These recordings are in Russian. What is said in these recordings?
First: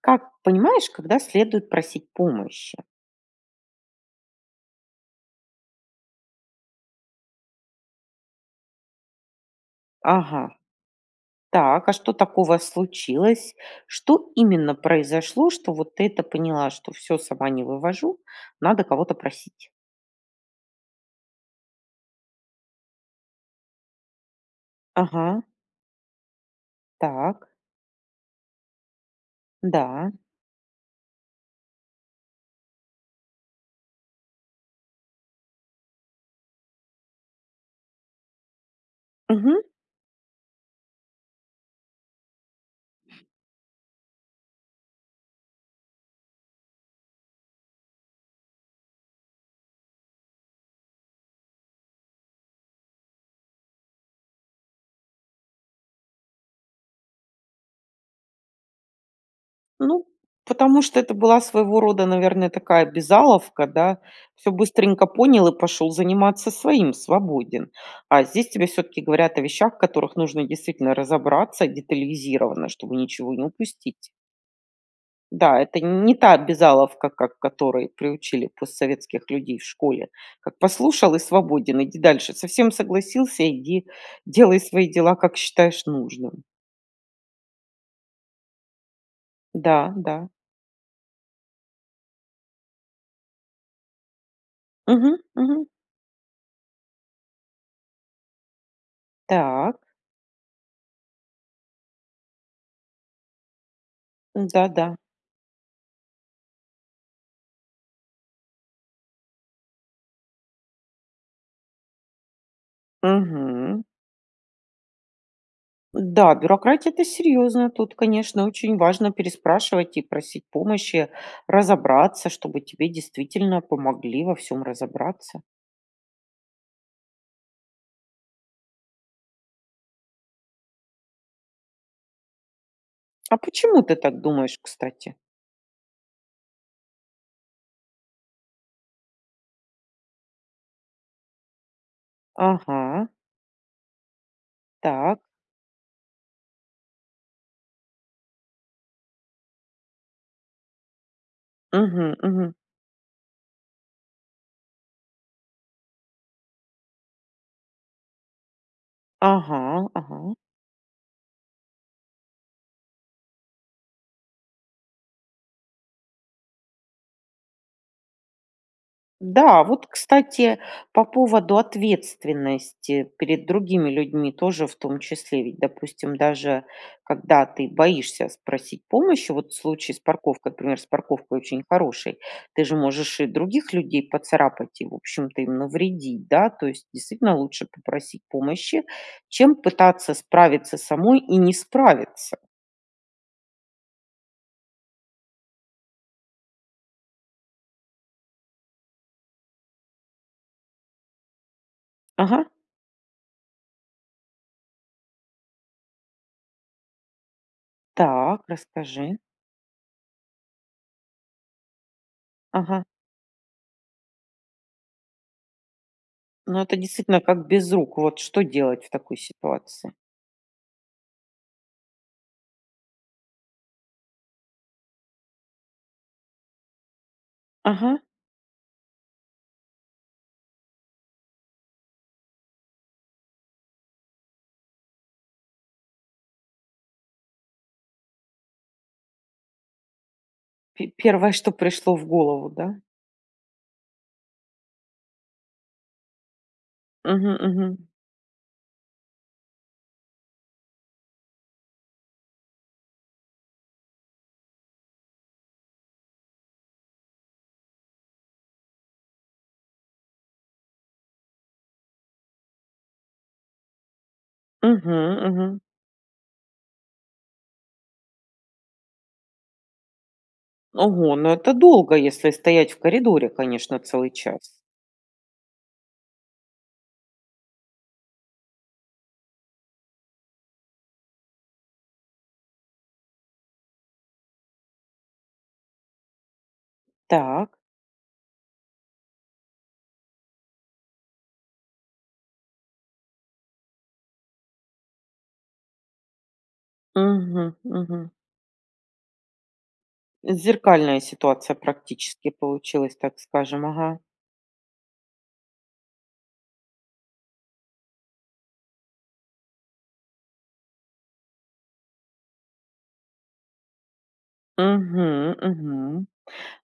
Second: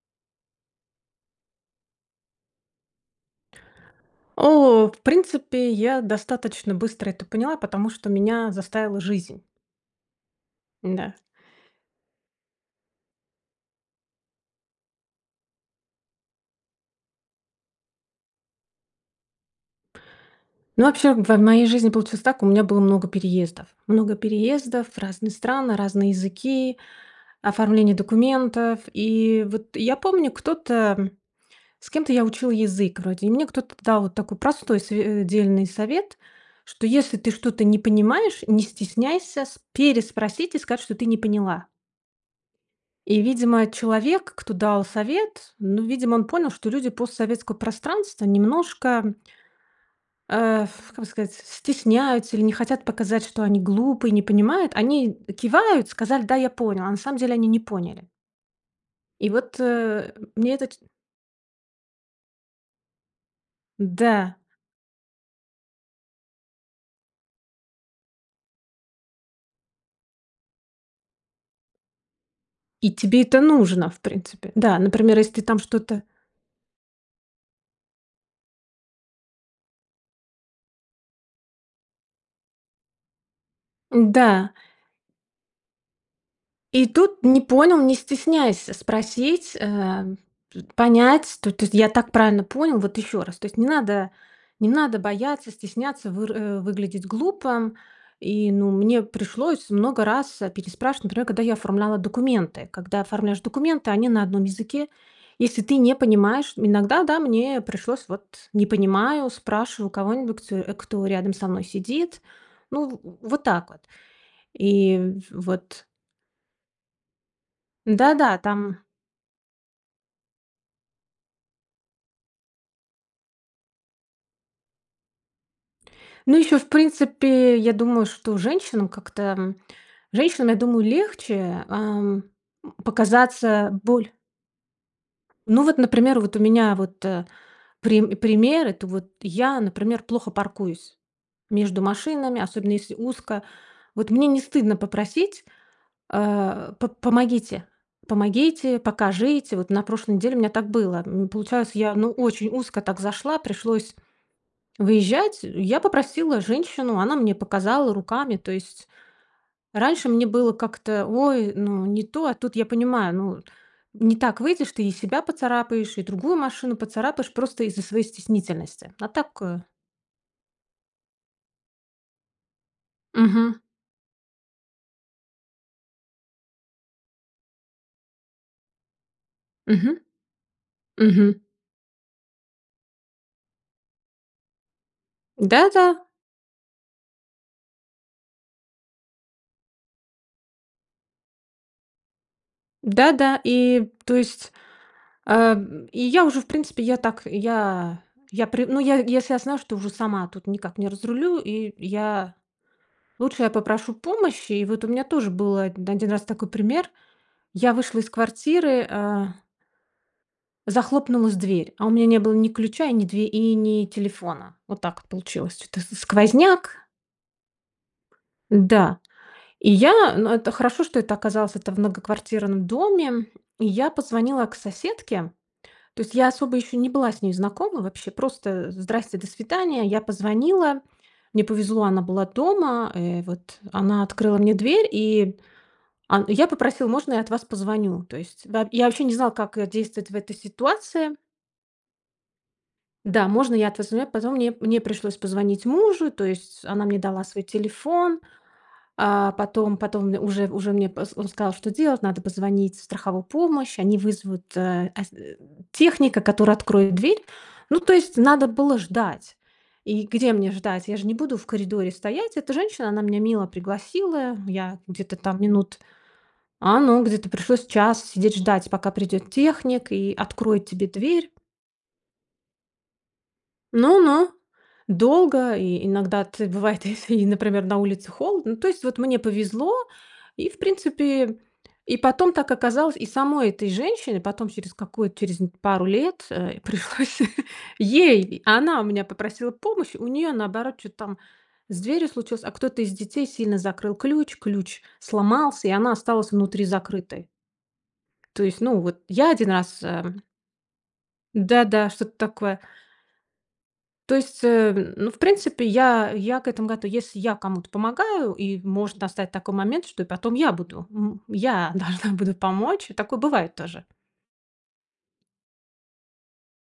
Как понимаешь, когда следует просить помощи? О, в принципе, я достаточно быстро это поняла, потому что меня заставила жизнь. Ага. Н-да. Так, а что такого случилось? Что именно произошло, что, вот, ты это поняла, что всё, сама не вывожу, надо кого-то просить? Ну вообще в в моей жизни получилось так: у меня было много переездов. Много переездов, разные Ага. страны, разные языки, Так. оформление документов. И вот, я Да. помню кто-то С кем-то я учила язык, вроде, и мне кто-то дал вот такой простой св дельный совет, что если ты что-то не понимаешь, не стесняйся с Мгм. переспросить и сказать, что ты не поняла и, видимо, человек, кто дал совет, ну видимо он понял, что люди постсоветского пространства немножко а, ф как бы сказать, стесняются, или не хотят показать, что они глупые, не понимают. Они кивают, сказали: "Да, я понял", а на самом деле они не поняли. И, вот, Ну э, мне это ч потому что это была своего рода, наверно, такая обязаловка, да? Да. Всё быстренько понял, и пошёл заниматься своим, свободен. А здесь тебе всё-таки говорят о вещах, в которых нужно действительно разобраться детализировано, И чтобы тебе ничего это не нужно в упустить. принципе. Да, например если ты там Да, это что-то. не та обязаловка, как к которой приучили постсоветских людей в школе: как послушал и свободен, иди дальше. Со всем согласился, иди Н-да. делай свои дела, как считаешь нужным. И тут не понял- не стесняйся спросить, Да, ам, да. понять. То то есть я так правильно понял, вот еще раз, то есть не надо, не надо Мгм бояться, мгм. стесняться, выр выглядеть глупо. И, ну, мне пришлось Так. много раз переспрашивать, например, когда я оформляла документы. Когда оформляешь документы, они на одном М-да, языке. да. Если ты не понимаешь, иногда, да, мне пришлось: "Вот, не понимаю", спрашиваю у кого-нибудь, кто рядом со мной сидит. Ну в вот так, вот Мгм. и в-вот. Да, бюрократия это серьёзно. Тут Да, да, конечно очень там. важно переспрашивать и просить помощи разобраться, чтобы тебе действительно помогли во всём разобраться. Ну еще, в принципе, я думаю что женщинам как-то, ам. Женщинам, я думаю, легче, ам, м, А показаться почему ты боль так думаешь, кстати? Ну, вот, например, вот, у меня, вот, э, прим пример это, вот, я, например, плохо паркуюсь между машинами, особенно если Ага. узко. Вот мне не стыдно Так. попросить, а: "П-помогите, помогите, покажите". Вот на прошлой неделе у меня так было. М, получается, я ну Мгм, очень мгм. узко так зашла, пришлось выезжать. Я попросила женщину, она мне показала руками. То есть Ага, раньше мне ага. было как-то: "Ой, ну не то". А тут я понимаю, ну, не так выйдешь, ты и себя поцарапаешь, и другую машину поцарапаешь, просто из-за своей стеснительности. А так, э. Да, вот кстати по поводу ответственности перед Мгм. другими людьми тоже, в том числе. Ведь допустим даже когда ты боишься спросить помощи, вот в случае с Мгм. парковкой, например, с парковкой Мгм. очень хороший, ты же можешь и других людей поцарапать, и в общем-то им Да, да. навредить, да. То есть действительно, лучше попросить помощи, чем пытаться справиться самой и не справиться. Да-да. И то есть, а, и я уже, в принципе, я так, я я при ну, я если я знаю, что уже сама тут никак не разрулю, и я Ага. лучше я попрошу помощи, и вот у меня тоже был 1 раз такой пример. Я вышла из Так, квартиры, расскажи. а захлопнулась дверь. А у меня не было ни Ага. ключа, и ни две и ни телефона. Вот так получилось. Чё-то с Ну, это сквозняк действительно как без рук, вот что делать в Да. такой И я ситуации? н это хорошо, что это оказалось это в многоквартирном доме, и я позвонила к соседке. То есть я особо еще не была с ней знакома Ага. вообще, просто: "Здрасте", "До свидания". Я позвонила. Мне повезло, она была дома. Э, вот она открыла мне дверь, и он я попросил: "Можно я от вас позвоню?" То есть, да Я вообще не знал, как действовать в этой Пе ситуации. 1, что пришло в голову, да? Да, можно я от вас звоню позвоню. Мне мне пришлось позвонить мужу. То есть она мне дала Мгм, свой мгм. телефон, а, потом потом уже уже мне поз он сказал, что делать. Надо позвонить в страховую помощь, они вызовут э, эс техника, который откроет дверь. Ну, то есть надо было ждать. И где мне ждать? Я же не буду в коридоре стоять. Эта женщина, она меня мило пригласила. Я Мгм, где-то там мгм. минут а, ну, где-то пришлось час сидеть ждать, пока придет техник и откроет тебе Ого, дверь. ну это долго, если стоять в коридоре, конечно, Но целый но час. долго и иногда ты, бывает, если, например, на улице холодно Ну, то есть, вот мне повезло, и, в принципе И потом так оказалось, и самой этой женщине потом через какую-то через пару лет, э, пришлось Так. ей Она у меня попросила помощь, у нее, наоборот, чё-то там с дверью случилось, а кто-то из детей сильно закрыл ключ, ключ сломался, и она осталась внутри закрытой. Мгм, мгм. То есть, ну вот я 1 раз, эм Зеркальная ситуация Да-да, что-то практически такое. получилась, так скажем, ага. То есть, э, ну, в принципе, я я к этому готова. Если я кому-то помогаю, и может достать такой момент, что потом я буду, м, я должна буду помочь. И такое бывает тоже. Мгм, мгм.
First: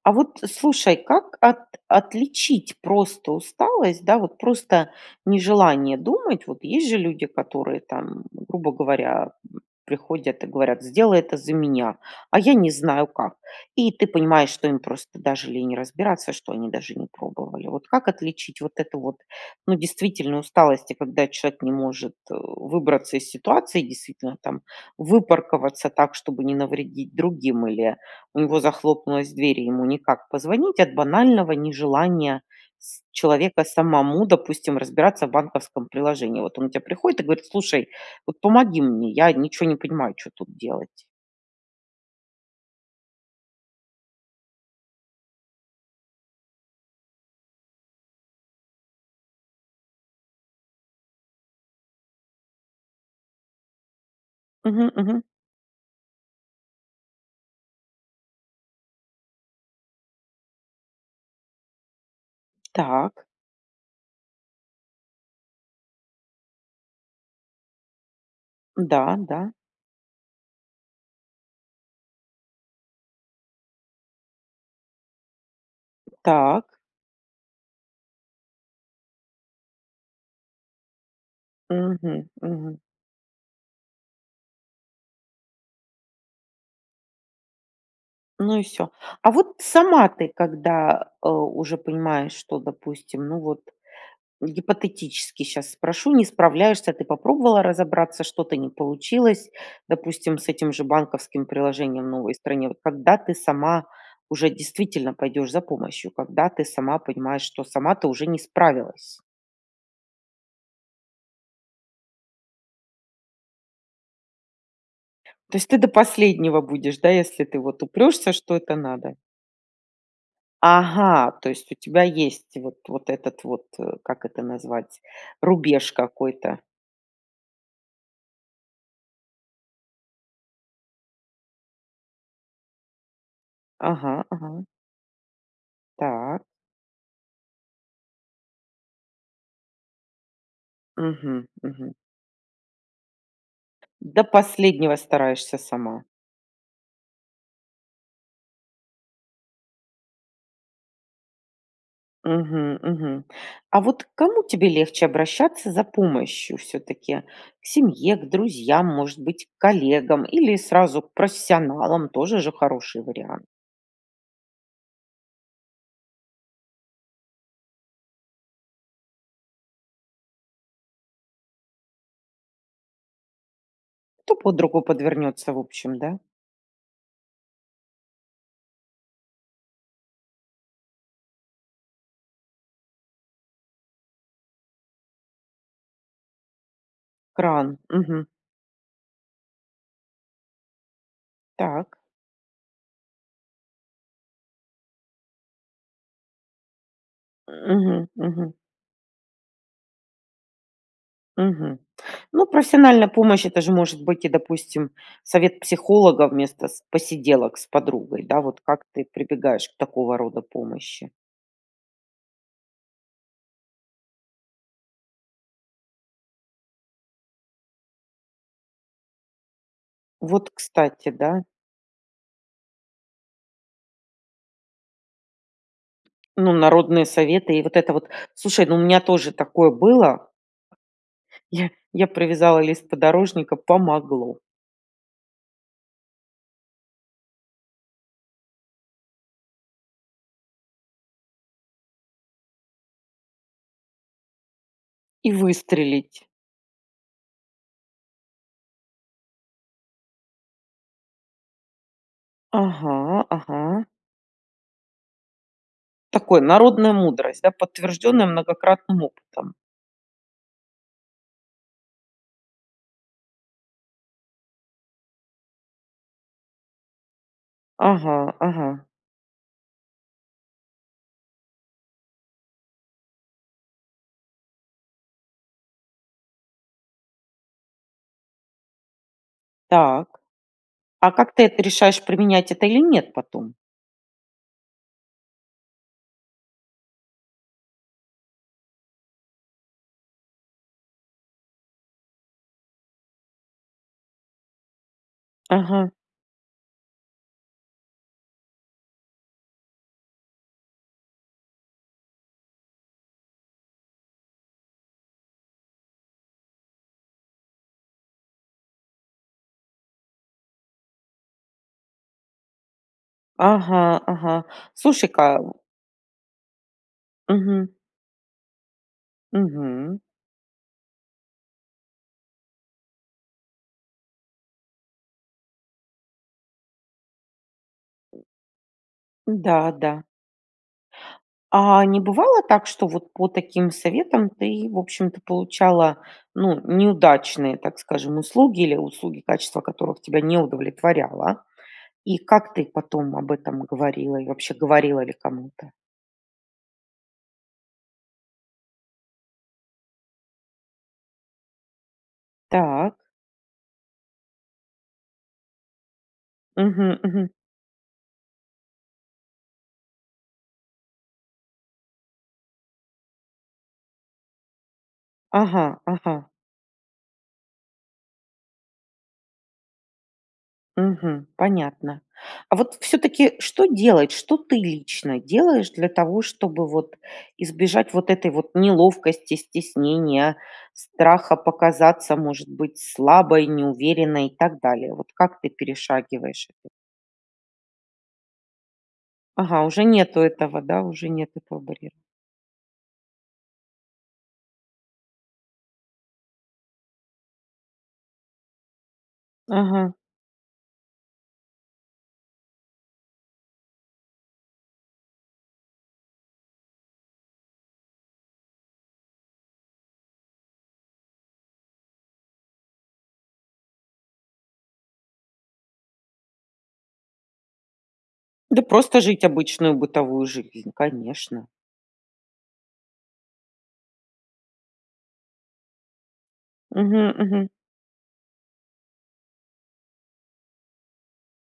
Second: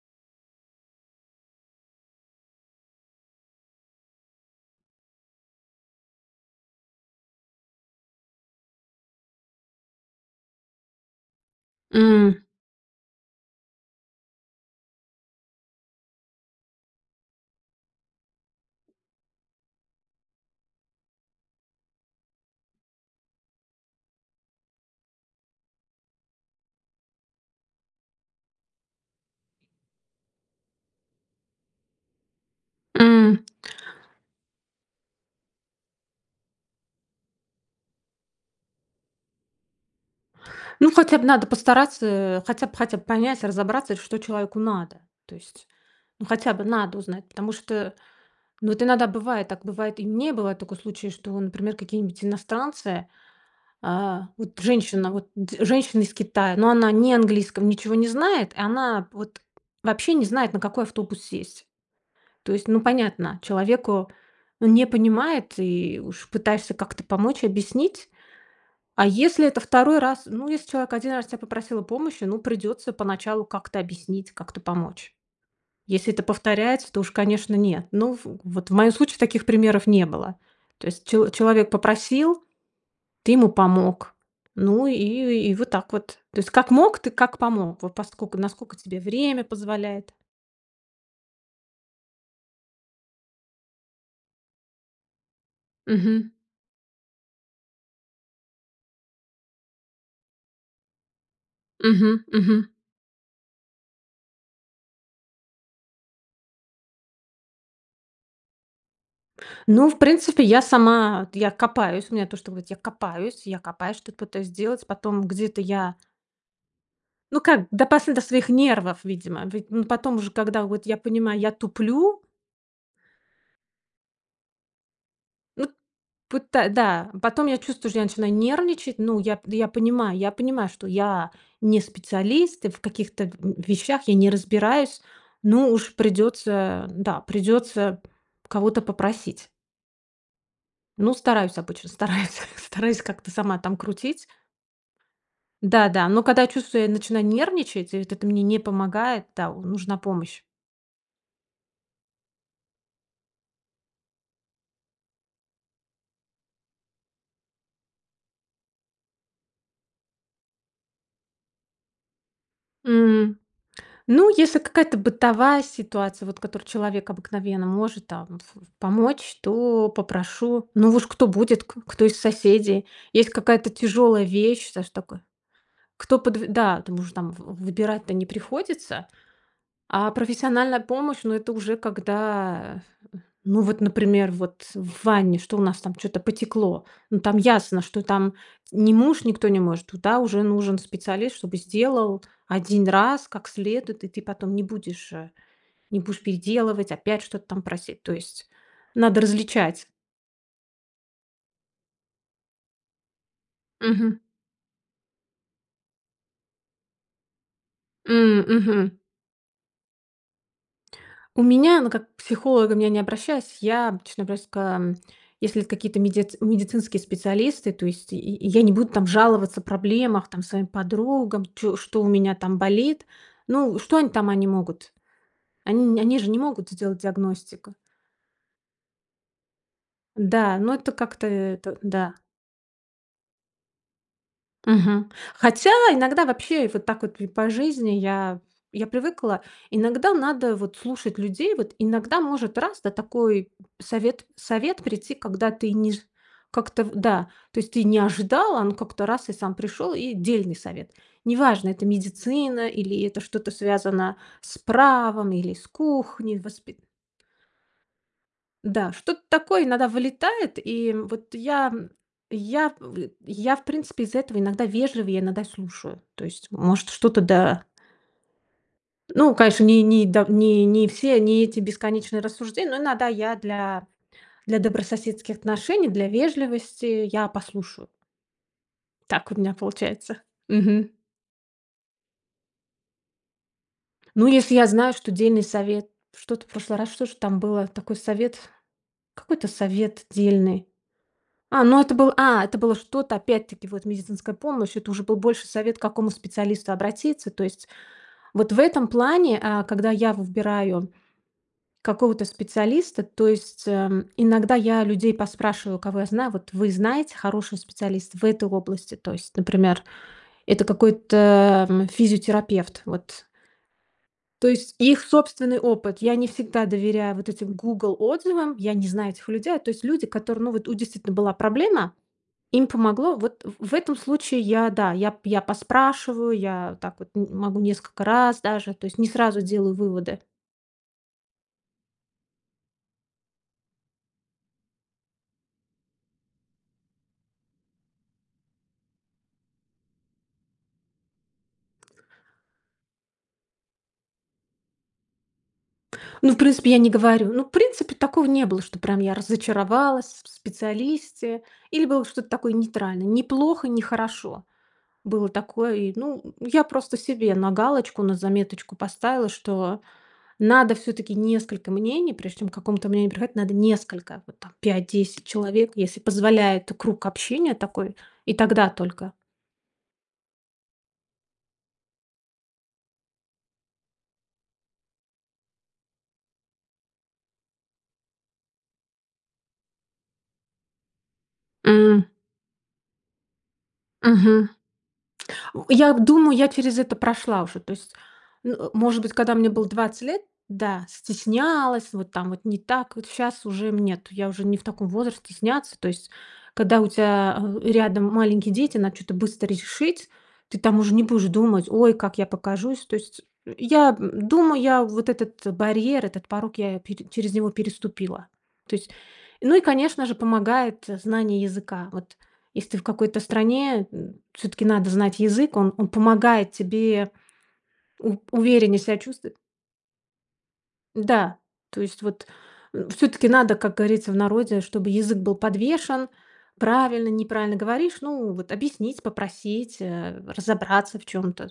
А вот слушай, как от отличить просто усталость, да вот, просто нежелание думать? Вот есть же люди, которые там, грубо говоря, приходят и говорят: "Сделай это за меня, а М. я не знаю как". И ты понимаешь, что им просто даже лень разбираться, что они даже не пробовали. Вот как отличить вот эту вот, ну, действительно усталость, и когда человек не может, э, выбраться из ситуации, действительно там выпарковаться так, чтобы не навредить другим, или у него захлопнулась дверь, и ему никак позвонить, от банального нежелания с М. человека самому, допустим, разбираться в банковском приложении? Вот он к те приходит и говорит: "Слушай, вот помоги мне, я ничё не понимаю, чё тут Ну, делать". хотя б надо постараться, э, хотя б хотя б понять, разобраться, что человеку надо. То есть, ну, хотя бы надо узнать, потому что, ну, вот иногда бывает так, бывает, и мне бывает такой случай, что, например, какие-нибудь иностранцы, а, вот Мгм, женщина, мгм. вот д женщина из Китая. Ну, она не английском ничего не знает. И она вот вообще не знает, на какой автобус сесть. То есть, ну, Так. понятно, человеку, ну, не понимает, и уж пытаешься как-то помочь, объяснить. А Да, если да. это 2 раз Ну, если человек 1 раз тя попросил о помощи, ну, придется поначалу как-то объяснить, как-то помочь. Если это Так. повторяется, то уж, конечно, нет. Ну, в вот в моем случае таких примеров не было. То есть чел человек Мгм, попросил, мгм. ты ему помог. Ну, и и вот так вот. То есть как мог, ты как помог. Вот поскоку Ну и насколько всё. тебе А время вот сама позволяет. ты когда, э, уже понимаешь, что, допустим ну вот, гипотетически щас спрошу, не Мгм. справляешься. Ты попробовала разобраться, что-то не получилось, допустим, с этим же банковским приложением в Мгм, новой мгм. стране. Вот когда ты сама уже действительно пойдешь за помощью, когда ты сама понимаешь, что сама ты уже не справилась? Ну, в принципе, я сама я копаюсь, у меня то, что говорить я копаюсь я копаюсь, что-то пытаюсь сделать. Потом То где-то есть ты до я последнего будешь, да? Ну Если ты как, вот допас до упрешься, своих что это нервов, надо. видимо. Ведь, ну, потом уже, когда вот я Ага, понимаю, то я есть у тебя туплю есть вот вот этот вот, как это назвать, Вот рубеж какой-то? пыта Да. Потом я чувствую, что начинаю нервничать. Ну, я пд я понимаю я понимаю, что я не специалист и в каких-то в вещах я Ага, не ага. разбираюсь, но уж Так. придется Да, придется кого-то попросить. Ну, Мгм, стараюсь, обычно мгм. стараюсь, стараюсь как-то сама там До крутить. последнего стараешься Да, сама! да, но когда я чувствую, я начинаю нервничать, и вот это мне не помогает. Да, у нужна помощь. Мгм мгм. А вот к кому тебе легче обращаться за помощью всё-таки? К семье, к друзьям, может быть, к коллегам или сразу к профессионалам? Тоже же хороший М. вариант. Ну, если какая-то бытовая ситуация, вот в которой человек обыкновенно может там ф ф помочь, то попрошу, ну уж кто будет, к кто из соседей. Есть какая-то тяжелая Кто под вещь, руку саж такой. подвернется, в общем, да? Кто подв Да, там уже, там в выбирать-то не приходится. А профессиональная помощь- ну, это уже когда, ну вот, например, вот в ванне, что у нас там, чё-то потекло. Ну, там Кран. ясно, что Мгм. там не муж, никто не может, туда уже нужен специалист, чтобы Так. сделал 1 раз как следует, и ты потом не будешь, э не будешь переделывать, опять что-то там просить. Мгм, То мгм. есть надо различать. Мгм. Ну, профессиональная помощь- это же может Мгм. быть и, допустим, совет психолога вместо с посиделок с подругой, да М, вот. Как мгм. ты прибегаешь к такого рода помощи? У меня, ну как, к психологам я не обращаюсь. Я обычно просто, если это какие-то меди медицинские специалисты, то есть я я не буду там жаловаться о проблемах там Вот, своим кстати, да? подругам, чё что у меня там болит, ну, что они там они могут? Они не они же не Ну, могут сделать народные советы и диагностику. вот это вот: "Слушай, ну, у меня тоже такое было" Да, но это как-то ...я это я да. привязала лист подорожника- помогло. Мгм. Хотя иногда вообще и вот так вот, и по жизни я я привыкла. Иногда надо, вот, слушать людей, вот, иногда может, раз, да, такой совет совет прийти, И когда ты не жд выстрелить. как-то в да. То есть ты не ожидала, а он как-то раз- и сам пришел, и дельный совет. Неважно, это медицина, или это Ага. что-то Ага. связано с правом, или с кухней. Такой Воспи народная мудрость, да, подтвержденная Да, многократным что-то опытом. такое иногда вылетает. И, м, вот я я в я в принципе из-за этого иногда вежливее, иногда слушаю. То есть, может, что-то, да Ага, ага. Ну, конечно, ни ни да, не не все, не эти бесконечные рассуждения, но иногда я для для добрососедских отношений, для вежливости я послушаю. Так у меня Так, получается. Мгм. а как ты это решаешь, применять это или нет потом? Ну, если я знаю, что дельный совет Что-то в прошлый раз, что ж там было такой совет, какой-то совет дельный. А, ну это был а, это было что-то опять-таки, вот медицинская помощь. Это уже был больше совет, к Ага. какому специалисту обратиться, то есть. Вот в этом плане, э, когда я выбираю какого-то специалиста, то есть, эм, иногда я людей поспрашиваю, кого я знаю: "Вот вы знаете, хороший специалист в этой области?" То есть, например, это какой-то, м, физиотерапевт. Вот. Ага, ага. То есть их Слушай-ка собственный опыт. Я не всегда доверяю вот этим Мгм. "Гугл" отзывам, я не знаю этих людей. То есть Мгм. люди, которые, ну, вот, у, действительно, была проблема, им помогло. Вот, в в этом случае я, да, я я п поспрашиваю, я так, вот, н могу несколько раз даже, то есть не сразу делаю Да-да. выводы. А не бывало так, что вот по таким советам ты, в общем-то, получала, ну, неудачные, так скажем, услуги, или услуги, качество которых тебя не удовлетворяло? И как ты потом об этом говорила, и вообще говорила ли кому-то? Ну, в принципе, я не говорю. Ну, в принципе, такого не было, что прям я разочаровалась с в специалисте. Или было что-то такое Так. нейтральное: не плохо, не хорошо. Было такое. И, ну, я просто Мгм, мгм. себе на галочку, на заметочку поставила, что надо всё-таки несколько мнений. Прежде чем к каком-то мнению приходить, надо несколько, вот так 5-10 человек, Ага если ага. позволяет круг общения такой. И тогда только. Мгм. Понятно. А вот всё-таки что делать? Что ты лично делаешь для того, чтобы вот избежать вот этой вот неловкости, стеснения, страха М. показаться, может быть, слабой, неуверенной, и Мгм. так далее? Вот как ты Я думаю, я перешагиваешь это? через это прошла уже, то есть может быть, когда мне Ага, было уже 20 нету лет этого, да, да, уже нет этого стеснялась, барьера. вот там вот не так. Вот щас уже мне, нет, я уже не в таком возрасте стесняться, то есть. Когда у тя, а, рядом маленькие дети, надо чё-то быстро Ага. решить, ты там уже не будешь думать: "Ой, как я покажусь!" То есть я думаю, я вот этот барьер, этот порог я пере через него переступила, то есть. Ну и конечно же помогает знание языка, вот. Если ты в какой-то стране, м, всё-таки надо знать язык, он он помогает тебе у Да, увереннее ся просто жить чувствовать. обычную бытовую жизнь, Да, конечно. то есть вот, э, всё-таки надо, как говорится в народе, чтобы язык был подвешен. Правильно, Мгм, мгм. неправильно говоришь, ну, вот объяснить, попросить, э, разобраться в чём-то.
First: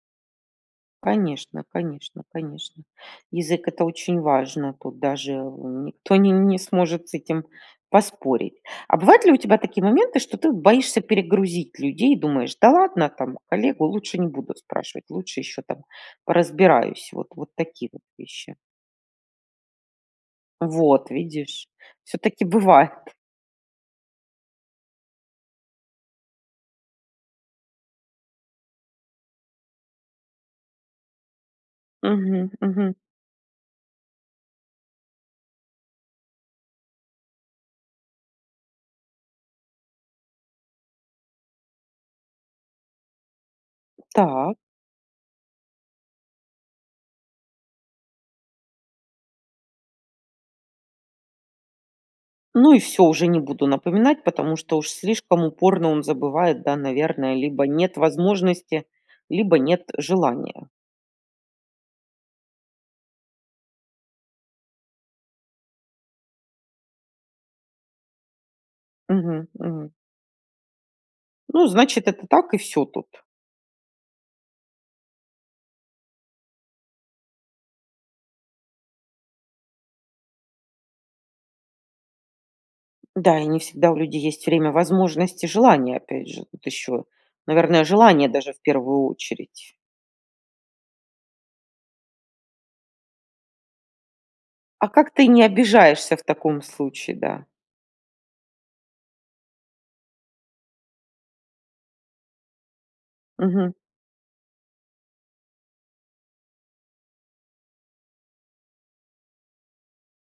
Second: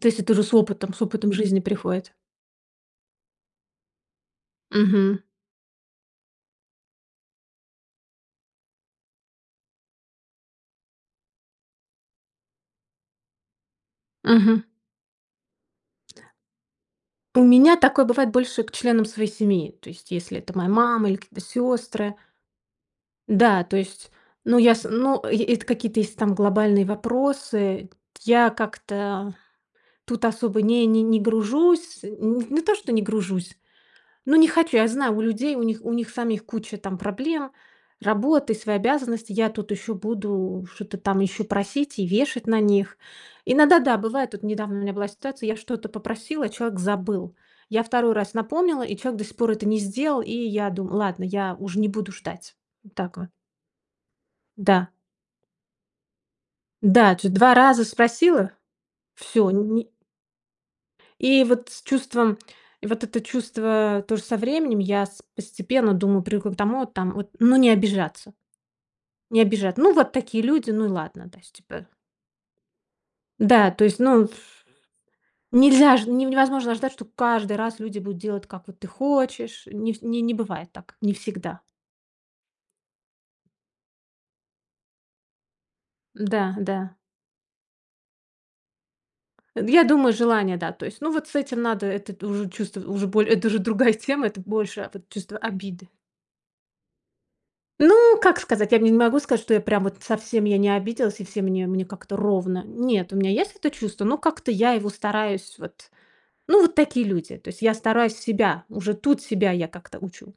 То есть это уже с опытом с опытом жизни Конечно приходит. конечно конечно. Язык- это очень важно, тут Мгм. даже, э, никто н не сможет с этим поспорить. А бывают ли у тебя такие моменты, что ты боишься перегрузить людей? Думаешь: "Да ладно, там коллегу лучше не будут Мгм. спрашивать, лучше еще там поразбираюсь"? Вот У вот меня такие вот такое бывает вещи. больше к членам своей семьи. То есть если это моя мама Вот, или какие-то видишь! сёстры. Всё-таки бывает! Да, то есть, ну, я с ну, эт это какие-то если там глобальные вопросы. Я как-то тут особо не не не гружусь. Н Мгм, не то что мгм. не гружусь, но не хочу. Я знаю, у людей, у них у них самих куча там проблем, работа и свои обязанности. Я тут еще буду что-то там еще просить и вешать на них. Иногда да, бывает. Вот Так. недавно у меня была ситуация, я что-то попросила, а человек забыл. Я 2 раз напомнила, и человек до сих пор это не сделал, и я думаю: "Ладно, я уж не буду ждать". Ну и Вот всё, так уже вот. не буду напоминать, потому что уж Да. слишком упорно он забывает, да, Да, дж наверное. 2 Либо раза нет спросила, возможности, всё либо нет ни желания. И вот с чувством вот это чувство тоже со временем я с постепенно думаю привыкла к тому, там вот, ну, не обижаться, не Мгм, обижа мгм. Ну, вот такие люди, ну и ладно, да, то есть, Ну, типа. значит, это так, и всё тут. Да, то есть, ну, ф нельзя ж не невозможно ждать, что каждый раз люди будут делать, как вот ты хочешь, не ф не не бывает так, не всегда. Да, и не всегда у людей есть время, возможность и желание, опять же. Да, Тут да. еще, наверное, желание даже в первую очередь. Я думаю, желание, да, то есть. Ну, вот с этим надо это уже чувств уже боле это уже другая тема, это больше А, как ты чувство не обиды. обижаешься в таком случае, да? Ну, как сказать? Я не могу сказать, что я прям вот совсем я не обиделась, и все мне мне как-то ровно. Нет, у меня есть это Мгм. чувство, но как-то я его стараюсь вот. Ну, вот такие люди, то есть я стараюсь себя, уже тут себя я как-то учу,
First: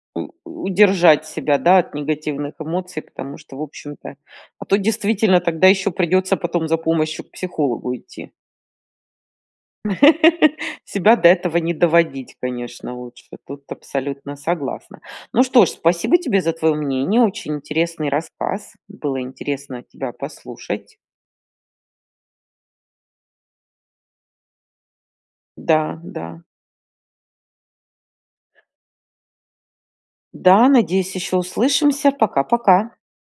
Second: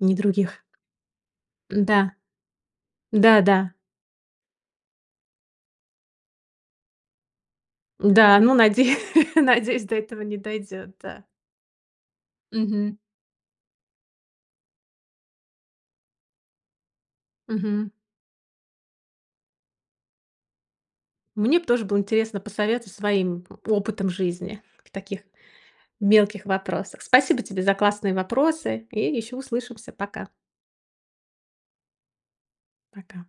не У других. удержать себя, да, от Да, негативных эмоций, потому что, да-да. в общем-то, а то действительно тогда еще придется потом за помощью к психологу идти? Да. Ну, надеюсь надеюсь, до этого не дойдёт. Себя Да. до этого не доводить, конечно, Мгм. лучше, тут абсолютно согласна. Ну что ж, спасибо тебе за твое мнение. Очень Мгм. интересный рассказ. Было интересно тебя послушать. Мне б тоже было интересно посоветовать своим опытом жизни в таких Да, да. мелких вопросах. Спасибо тебе за классные вопросы! И ещё услышимся. Пока. Да, надеюсь, еще услышимся! Пока-пока. Пока.